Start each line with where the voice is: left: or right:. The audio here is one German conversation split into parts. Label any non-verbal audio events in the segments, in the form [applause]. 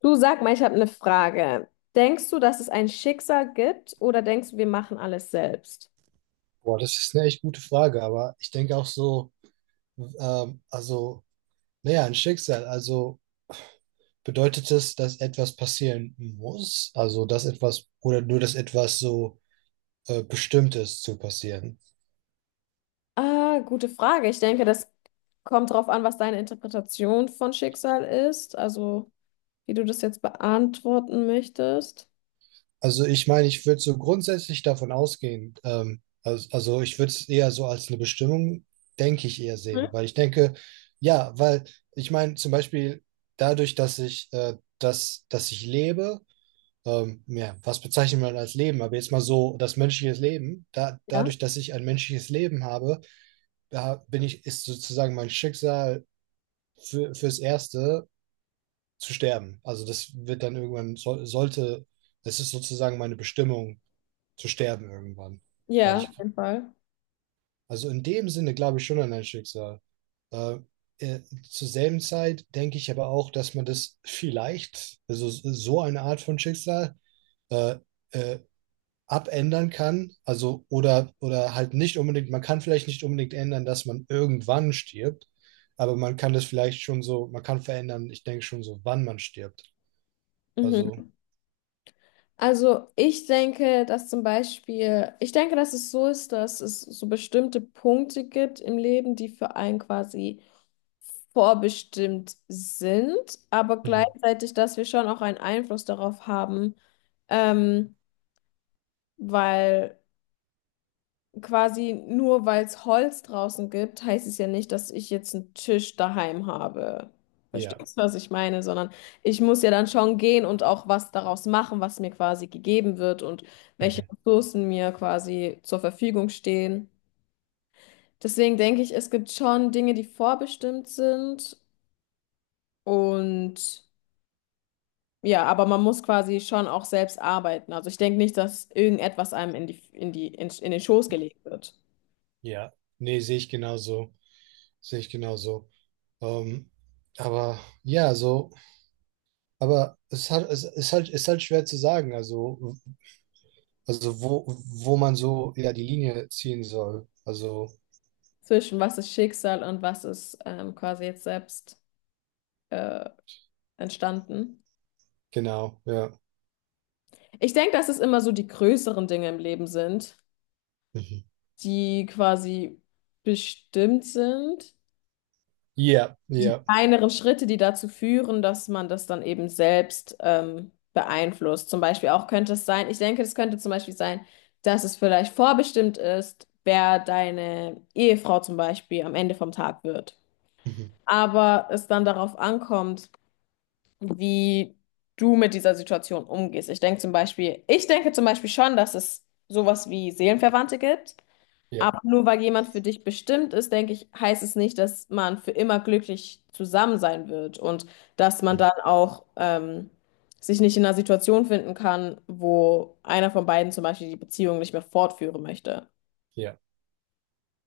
left: Du, sag mal, ich habe eine Frage. Denkst du, dass es ein Schicksal gibt oder denkst du, wir machen alles selbst?
right: Boah, das ist eine echt gute Frage, aber ich denke auch so, also, naja, ein Schicksal, also bedeutet es, dass etwas passieren muss? Also, dass etwas, oder nur, dass etwas so bestimmt ist zu passieren?
left: Ah, gute Frage. Ich denke, das kommt darauf an, was deine Interpretation von Schicksal ist, also wie du das jetzt beantworten möchtest.
right: Also, ich meine, ich würde so grundsätzlich davon ausgehen, also, ich würde es eher so als eine Bestimmung, denke ich, eher sehen,
left: Hm?
right: weil ich denke, ja, weil ich meine, zum Beispiel dadurch, dass ich lebe, ja, was bezeichnet man als Leben? Aber jetzt mal so, das menschliche Leben,
left: Ja.
right: dadurch, dass ich ein menschliches Leben habe, da bin ich, ist sozusagen mein Schicksal fürs Erste zu sterben. Also das wird dann irgendwann, sollte, das ist sozusagen meine Bestimmung, zu sterben irgendwann. Weil
left: Ja, auf
right: ich,
left: jeden Fall.
right: also in dem Sinne glaube ich schon an ein Schicksal. Äh, äh, Zur selben Zeit denke ich aber auch, dass man das vielleicht, also so eine Art von Schicksal, äh, äh, abändern kann, also oder halt nicht unbedingt, man kann vielleicht nicht unbedingt ändern, dass man irgendwann stirbt, aber man kann das vielleicht schon so, man kann verändern, ich denke schon so, wann man stirbt. Also,
left: Mhm. Ich denke, dass es so ist, dass es so bestimmte Punkte gibt im Leben, die für einen quasi vorbestimmt sind, aber
right: mhm,
left: gleichzeitig, dass wir schon auch einen Einfluss darauf haben, ähm, weil quasi, nur weil es Holz draußen gibt, heißt es ja nicht, dass ich jetzt einen Tisch daheim habe.
right: ja,
left: Verstehst du, was ich meine? Sondern ich muss ja dann schon gehen und auch was daraus machen, was mir quasi gegeben wird und welche
right: mhm,
left: Ressourcen mir quasi zur Verfügung stehen. Deswegen denke ich, es gibt schon Dinge, die vorbestimmt sind, und ja, aber man muss quasi schon auch selbst arbeiten. Also ich denke nicht, dass irgendetwas einem in den Schoß gelegt wird.
right: ja, nee, sehe ich genauso, sehe ich genauso. Ähm, aber ja, so, aber es hat, es ist halt schwer zu sagen, also wo, wo man so, ja, die Linie ziehen soll. Also,
left: Zwischen was ist Schicksal und was ist quasi jetzt selbst äh, entstanden.
right: genau, ja.
left: Ich denke, dass es immer so die größeren Dinge im Leben sind,
right: Mhm.
left: die quasi bestimmt sind.
right: Ja, ja.
left: Kleinere Schritte, die dazu führen, dass man das dann eben selbst beeinflusst. Zum Beispiel auch könnte es sein, ich denke, Es könnte zum Beispiel sein, dass es vielleicht vorbestimmt ist, wer deine Ehefrau zum Beispiel am Ende vom Tag wird.
right: Mhm.
left: Aber es dann darauf ankommt, wie du mit dieser Situation umgehst. Ich denke zum Beispiel schon, dass es sowas wie Seelenverwandte gibt.
right: Ja,
left: Aber nur weil jemand für dich bestimmt ist, denke ich, heißt es nicht, dass man für immer glücklich zusammen sein wird und dass man
right: hm,
left: dann auch sich nicht in einer Situation finden kann, wo einer von beiden zum Beispiel die Beziehung nicht mehr fortführen möchte.
right: ja.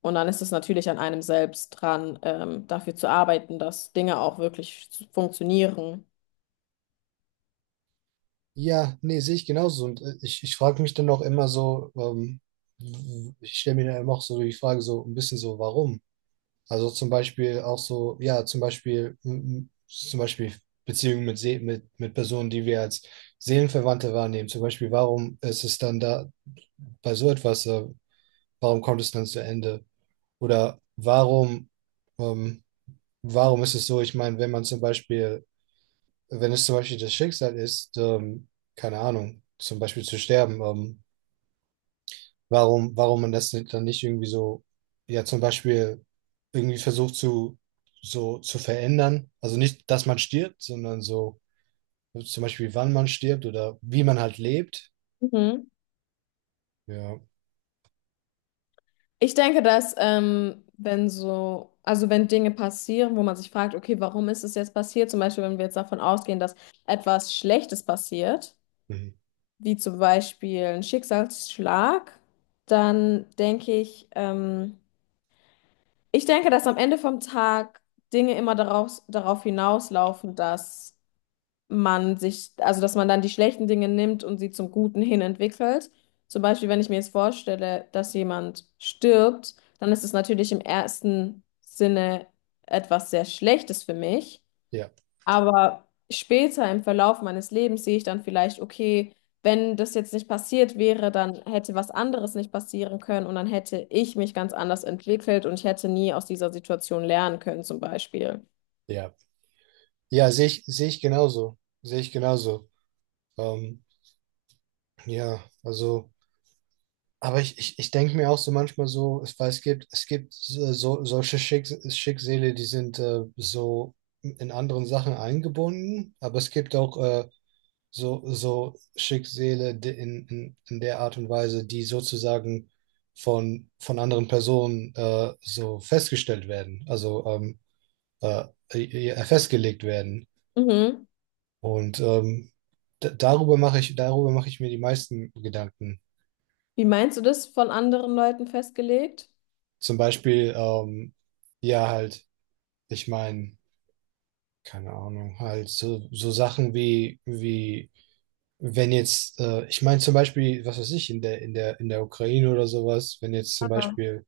left: Und dann ist es natürlich an einem selbst dran, dafür zu arbeiten, dass Dinge auch wirklich funktionieren.
right: Ja, nee, sehe ich genauso. Und ich frage mich dann auch immer so, ich stelle mir dann immer auch so die Frage, so ein bisschen so, warum? Also zum Beispiel auch so, ja, zum Beispiel, zum Beispiel Beziehungen mit, mit Personen, die wir als Seelenverwandte wahrnehmen. Zum Beispiel, warum ist es dann da bei so etwas, warum kommt es dann zu Ende? Oder warum, ähm, warum ist es so? Ich meine, wenn es zum Beispiel das Schicksal ist, keine Ahnung, zum Beispiel zu sterben, warum man das nicht- dann nicht irgendwie so, ja, zum Beispiel irgendwie versucht zu, so zu verändern. Also nicht, dass man stirbt, sondern so zum Beispiel, wann man stirbt oder wie man halt lebt.
left: Mhm.
right: Ja,
left: Ich denke, dass wenn so, also wenn Dinge passieren, wo man sich fragt, okay, warum ist es jetzt passiert? Zum Beispiel, wenn wir jetzt davon ausgehen, dass etwas Schlechtes passiert,
right: mhm.
left: wie zum Beispiel ein Schicksalsschlag, dann denke ich, dass am Ende vom Tag Dinge immer darauf hinauslaufen, dass man sich, also dass man dann die schlechten Dinge nimmt und sie zum Guten hin entwickelt. Zum Beispiel, wenn ich mir jetzt vorstelle, dass jemand stirbt, dann ist es natürlich im ersten Sinne etwas sehr Schlechtes für mich.
right: Ja,
left: Aber später im Verlauf meines Lebens sehe ich dann vielleicht, okay, wenn das jetzt nicht passiert wäre, dann hätte was anderes nicht passieren können und dann hätte ich mich ganz anders entwickelt und ich hätte nie aus dieser Situation lernen können, zum Beispiel.
right: ja. Ja, sehe ich genauso. Sehe ich genauso. Ähm, ja, also. Aber ich denke mir auch so manchmal so, es, weil es gibt so, solche Schicksale, die sind so in anderen Sachen eingebunden, aber es gibt auch so, so Schicksale die in der Art und Weise, die sozusagen von anderen Personen so festgestellt werden, also äh, festgelegt werden.
left: Mhm.
right: Und darüber mache ich mir die meisten Gedanken.
left: Wie meinst du das, von anderen Leuten festgelegt?
right: Zum Beispiel, ja, halt. Ich meine, keine Ahnung, halt so, wie, wenn jetzt, ich meine zum Beispiel, was weiß ich, in der Ukraine oder sowas, wenn jetzt zum Beispiel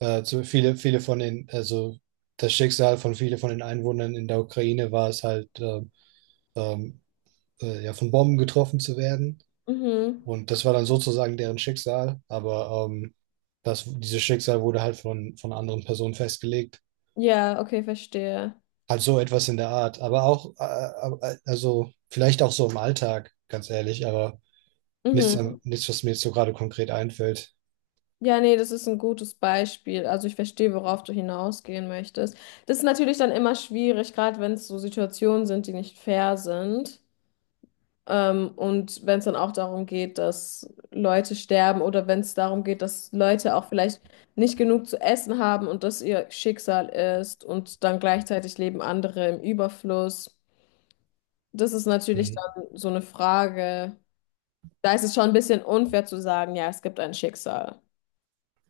right: viele von den, also das Schicksal von viele von den Einwohnern in der Ukraine war es halt, ähm, ja, von Bomben getroffen zu werden.
left: Mhm.
right: Und das war dann sozusagen deren Schicksal, aber das, dieses Schicksal wurde halt von anderen Personen festgelegt.
left: Ja, okay, verstehe.
right: Halt so etwas in der Art. Aber auch, also vielleicht auch so im Alltag, ganz ehrlich, aber nichts,
left: Mhm.
right: nichts, was mir jetzt so gerade konkret einfällt.
left: Ja, nee, das ist ein gutes Beispiel. Also ich verstehe, worauf du hinausgehen möchtest. Das ist natürlich dann immer schwierig, gerade wenn es so Situationen sind, die nicht fair sind. Und wenn es dann auch darum geht, dass Leute sterben, oder wenn es darum geht, dass Leute auch vielleicht nicht genug zu essen haben und das ihr Schicksal ist und dann gleichzeitig leben andere im Überfluss. Das ist natürlich
right: Mhm.
left: dann so eine Frage. Da ist es schon ein bisschen unfair zu sagen, ja, es gibt ein Schicksal,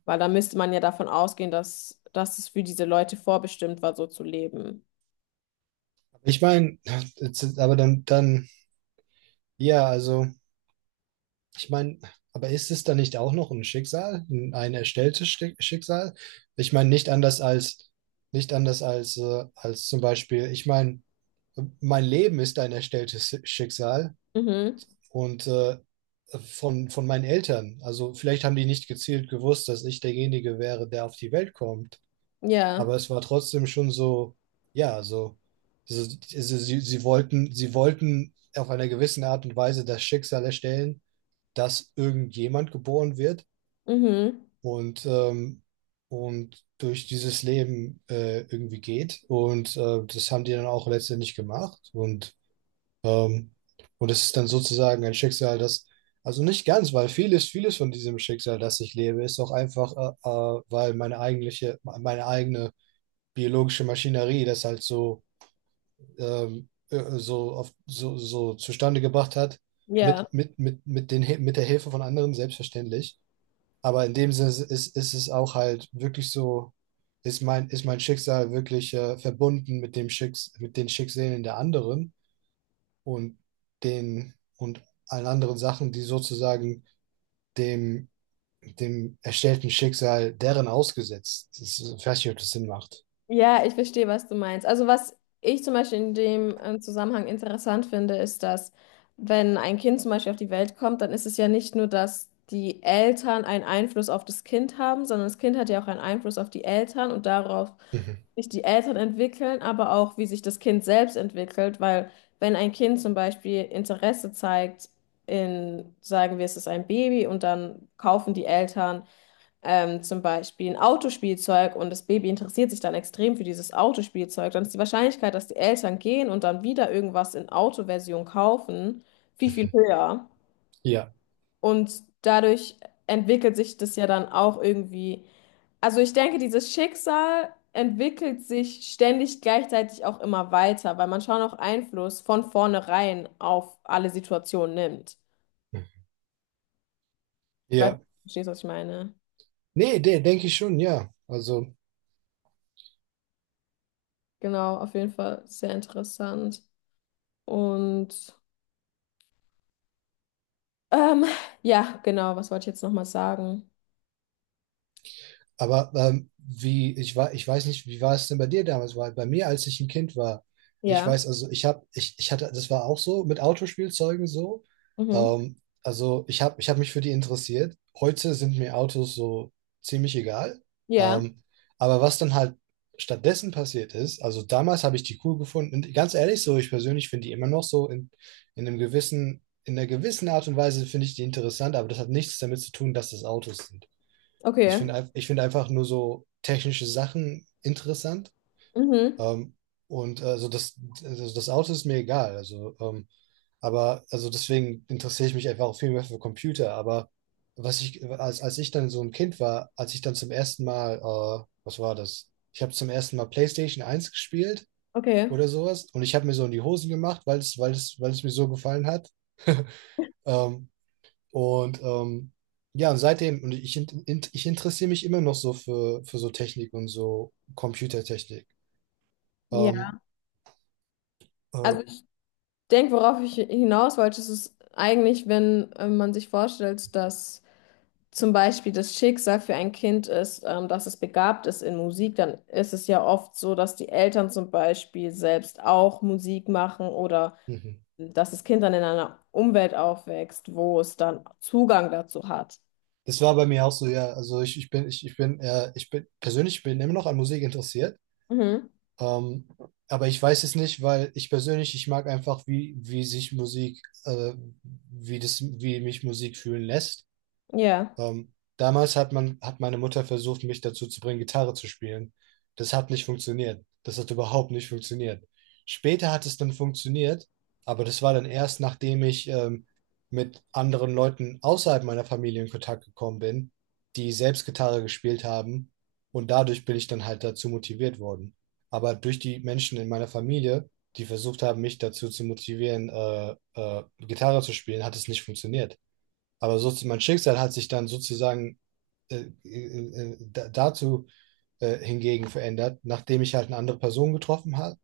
left: weil da müsste man ja davon ausgehen, dass es für diese Leute vorbestimmt war, so zu leben.
right: Ich meine, aber dann, ja, also, ich meine, aber ist es dann nicht auch noch ein Schicksal, ein erstelltes Schicksal? Ich meine, nicht anders als, als zum Beispiel, ich meine, mein Leben ist ein erstelltes Schicksal
left: Mhm.
right: und von meinen Eltern. Also vielleicht haben die nicht gezielt gewusst, dass ich derjenige wäre, der auf die Welt kommt.
left: Ja.
right: Aber es war trotzdem schon so, ja, so, sie wollten auf einer gewissen Art und Weise das Schicksal erstellen, dass irgendjemand geboren wird
left: Mhm.
right: und, ähm, und durch dieses Leben irgendwie geht. Und das haben die dann auch letztendlich gemacht. Ähm, und das ist dann sozusagen ein Schicksal, das, also nicht ganz, weil vieles von diesem Schicksal, das ich lebe, ist auch einfach, weil meine eigentliche, meine eigene biologische Maschinerie das halt so, so zustande gebracht hat,
left: Ja.
right: mit der Hilfe von anderen, selbstverständlich. Aber in dem Sinne ist es auch halt wirklich so, ist mein Schicksal wirklich verbunden mit den Schicksalen der anderen und den und allen anderen Sachen, die sozusagen dem, dem erstellten Schicksal deren ausgesetzt. Das ist, ich weiß nicht, ob das Sinn macht.
left: Ja, ich verstehe, was du meinst. Also was ich zum Beispiel in dem Zusammenhang interessant finde, ist, dass wenn ein Kind zum Beispiel auf die Welt kommt, dann ist es ja nicht nur, dass die Eltern einen Einfluss auf das Kind haben, sondern das Kind hat ja auch einen Einfluss auf die Eltern und darauf,
right: Mhm.
left: wie sich die Eltern entwickeln, aber auch, wie sich das Kind selbst entwickelt, weil wenn ein Kind zum Beispiel Interesse zeigt in, sagen wir, es ist ein Baby, und dann kaufen die Eltern zum Beispiel ein Autospielzeug und das Baby interessiert sich dann extrem für dieses Autospielzeug, dann ist die Wahrscheinlichkeit, dass die Eltern gehen und dann wieder irgendwas in Autoversion kaufen, viel höher.
right: Ja.
left: Und dadurch entwickelt sich das ja dann auch irgendwie. Also ich denke, dieses Schicksal entwickelt sich ständig, gleichzeitig auch immer weiter, weil man schon auch Einfluss von vornherein auf alle Situationen nimmt. Ich weiß, du
right: Ja.
left: verstehst, was ich meine.
right: Nee, der denke ich schon, ja. Also
left: Genau, auf jeden Fall sehr interessant. Und Ähm, ja, genau, was wollte ich jetzt nochmal sagen?
right: aber wie, ich war, ich weiß nicht, wie war es denn bei dir damals? Weil bei mir, als ich ein Kind war, ich
left: Ja,
right: weiß, ich hatte, das war auch so mit Autospielzeugen so.
left: mhm.
right: Ich habe mich für die interessiert. Heute sind mir Autos so ziemlich egal.
left: Ja,
right: Ähm, aber was dann halt stattdessen passiert ist, also damals habe ich die cool gefunden. Und ganz ehrlich, so ich persönlich finde die immer noch so in einem gewissen, in einer gewissen Art und Weise finde ich die interessant, aber das hat nichts damit zu tun, dass das Autos sind.
left: okay.
right: Ich finde einfach nur so technische Sachen interessant.
left: Mhm.
right: Ähm, und also das Auto ist mir egal. Also, aber also deswegen interessiere ich mich einfach auch viel mehr für Computer. Aber was ich, als ich dann so ein Kind war, als ich dann zum ersten Mal, was war das? Ich habe zum ersten Mal PlayStation 1 gespielt
left: Okay.
right: oder sowas. Und ich habe mir so in die Hosen gemacht, weil es mir so gefallen hat. [laughs] Ähm, und ähm, ja, seitdem, und ich, ich interessiere mich immer noch so für so Technik und so Computertechnik.
left: Ja.
right: Ähm, äh,
left: Also ich denke, worauf ich hinaus wollte, ist es eigentlich, wenn man sich vorstellt, dass zum Beispiel das Schicksal für ein Kind ist, dass es begabt ist in Musik, dann ist es ja oft so, dass die Eltern zum Beispiel selbst auch Musik machen oder
right: mhm.
left: dass das Kind dann in einer Umwelt aufwächst, wo es dann Zugang dazu hat.
right: Das war bei mir auch so, ja, ich bin persönlich bin immer noch an Musik interessiert.
left: Mhm.
right: Ähm, aber ich weiß es nicht, weil ich persönlich, ich mag einfach, wie sich Musik, äh, wie mich Musik fühlen lässt.
left: Ja.
right: Damals hat man, hat meine Mutter versucht, mich dazu zu bringen, Gitarre zu spielen. Das hat nicht funktioniert. Das hat überhaupt nicht funktioniert. Später hat es dann funktioniert, aber das war dann erst, nachdem ich mit anderen Leuten außerhalb meiner Familie in Kontakt gekommen bin, die selbst Gitarre gespielt haben. Und dadurch bin ich dann halt dazu motiviert worden. Aber durch die Menschen in meiner Familie, die versucht haben, mich dazu zu motivieren, Gitarre zu spielen, hat es nicht funktioniert. Aber so mein Schicksal hat sich dann sozusagen dazu hingegen verändert, nachdem ich halt eine andere Person getroffen habe,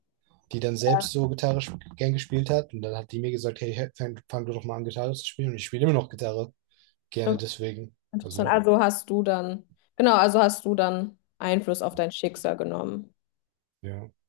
right: die dann selbst so gern gespielt hat. Und dann hat die mir gesagt, hey, fang du doch mal an, Gitarre zu spielen. Und ich spiele immer noch Gitarre gerne deswegen.
left: Interessant.
right: Also,
left: Genau, also hast du dann Einfluss auf dein Schicksal genommen.
right: ja.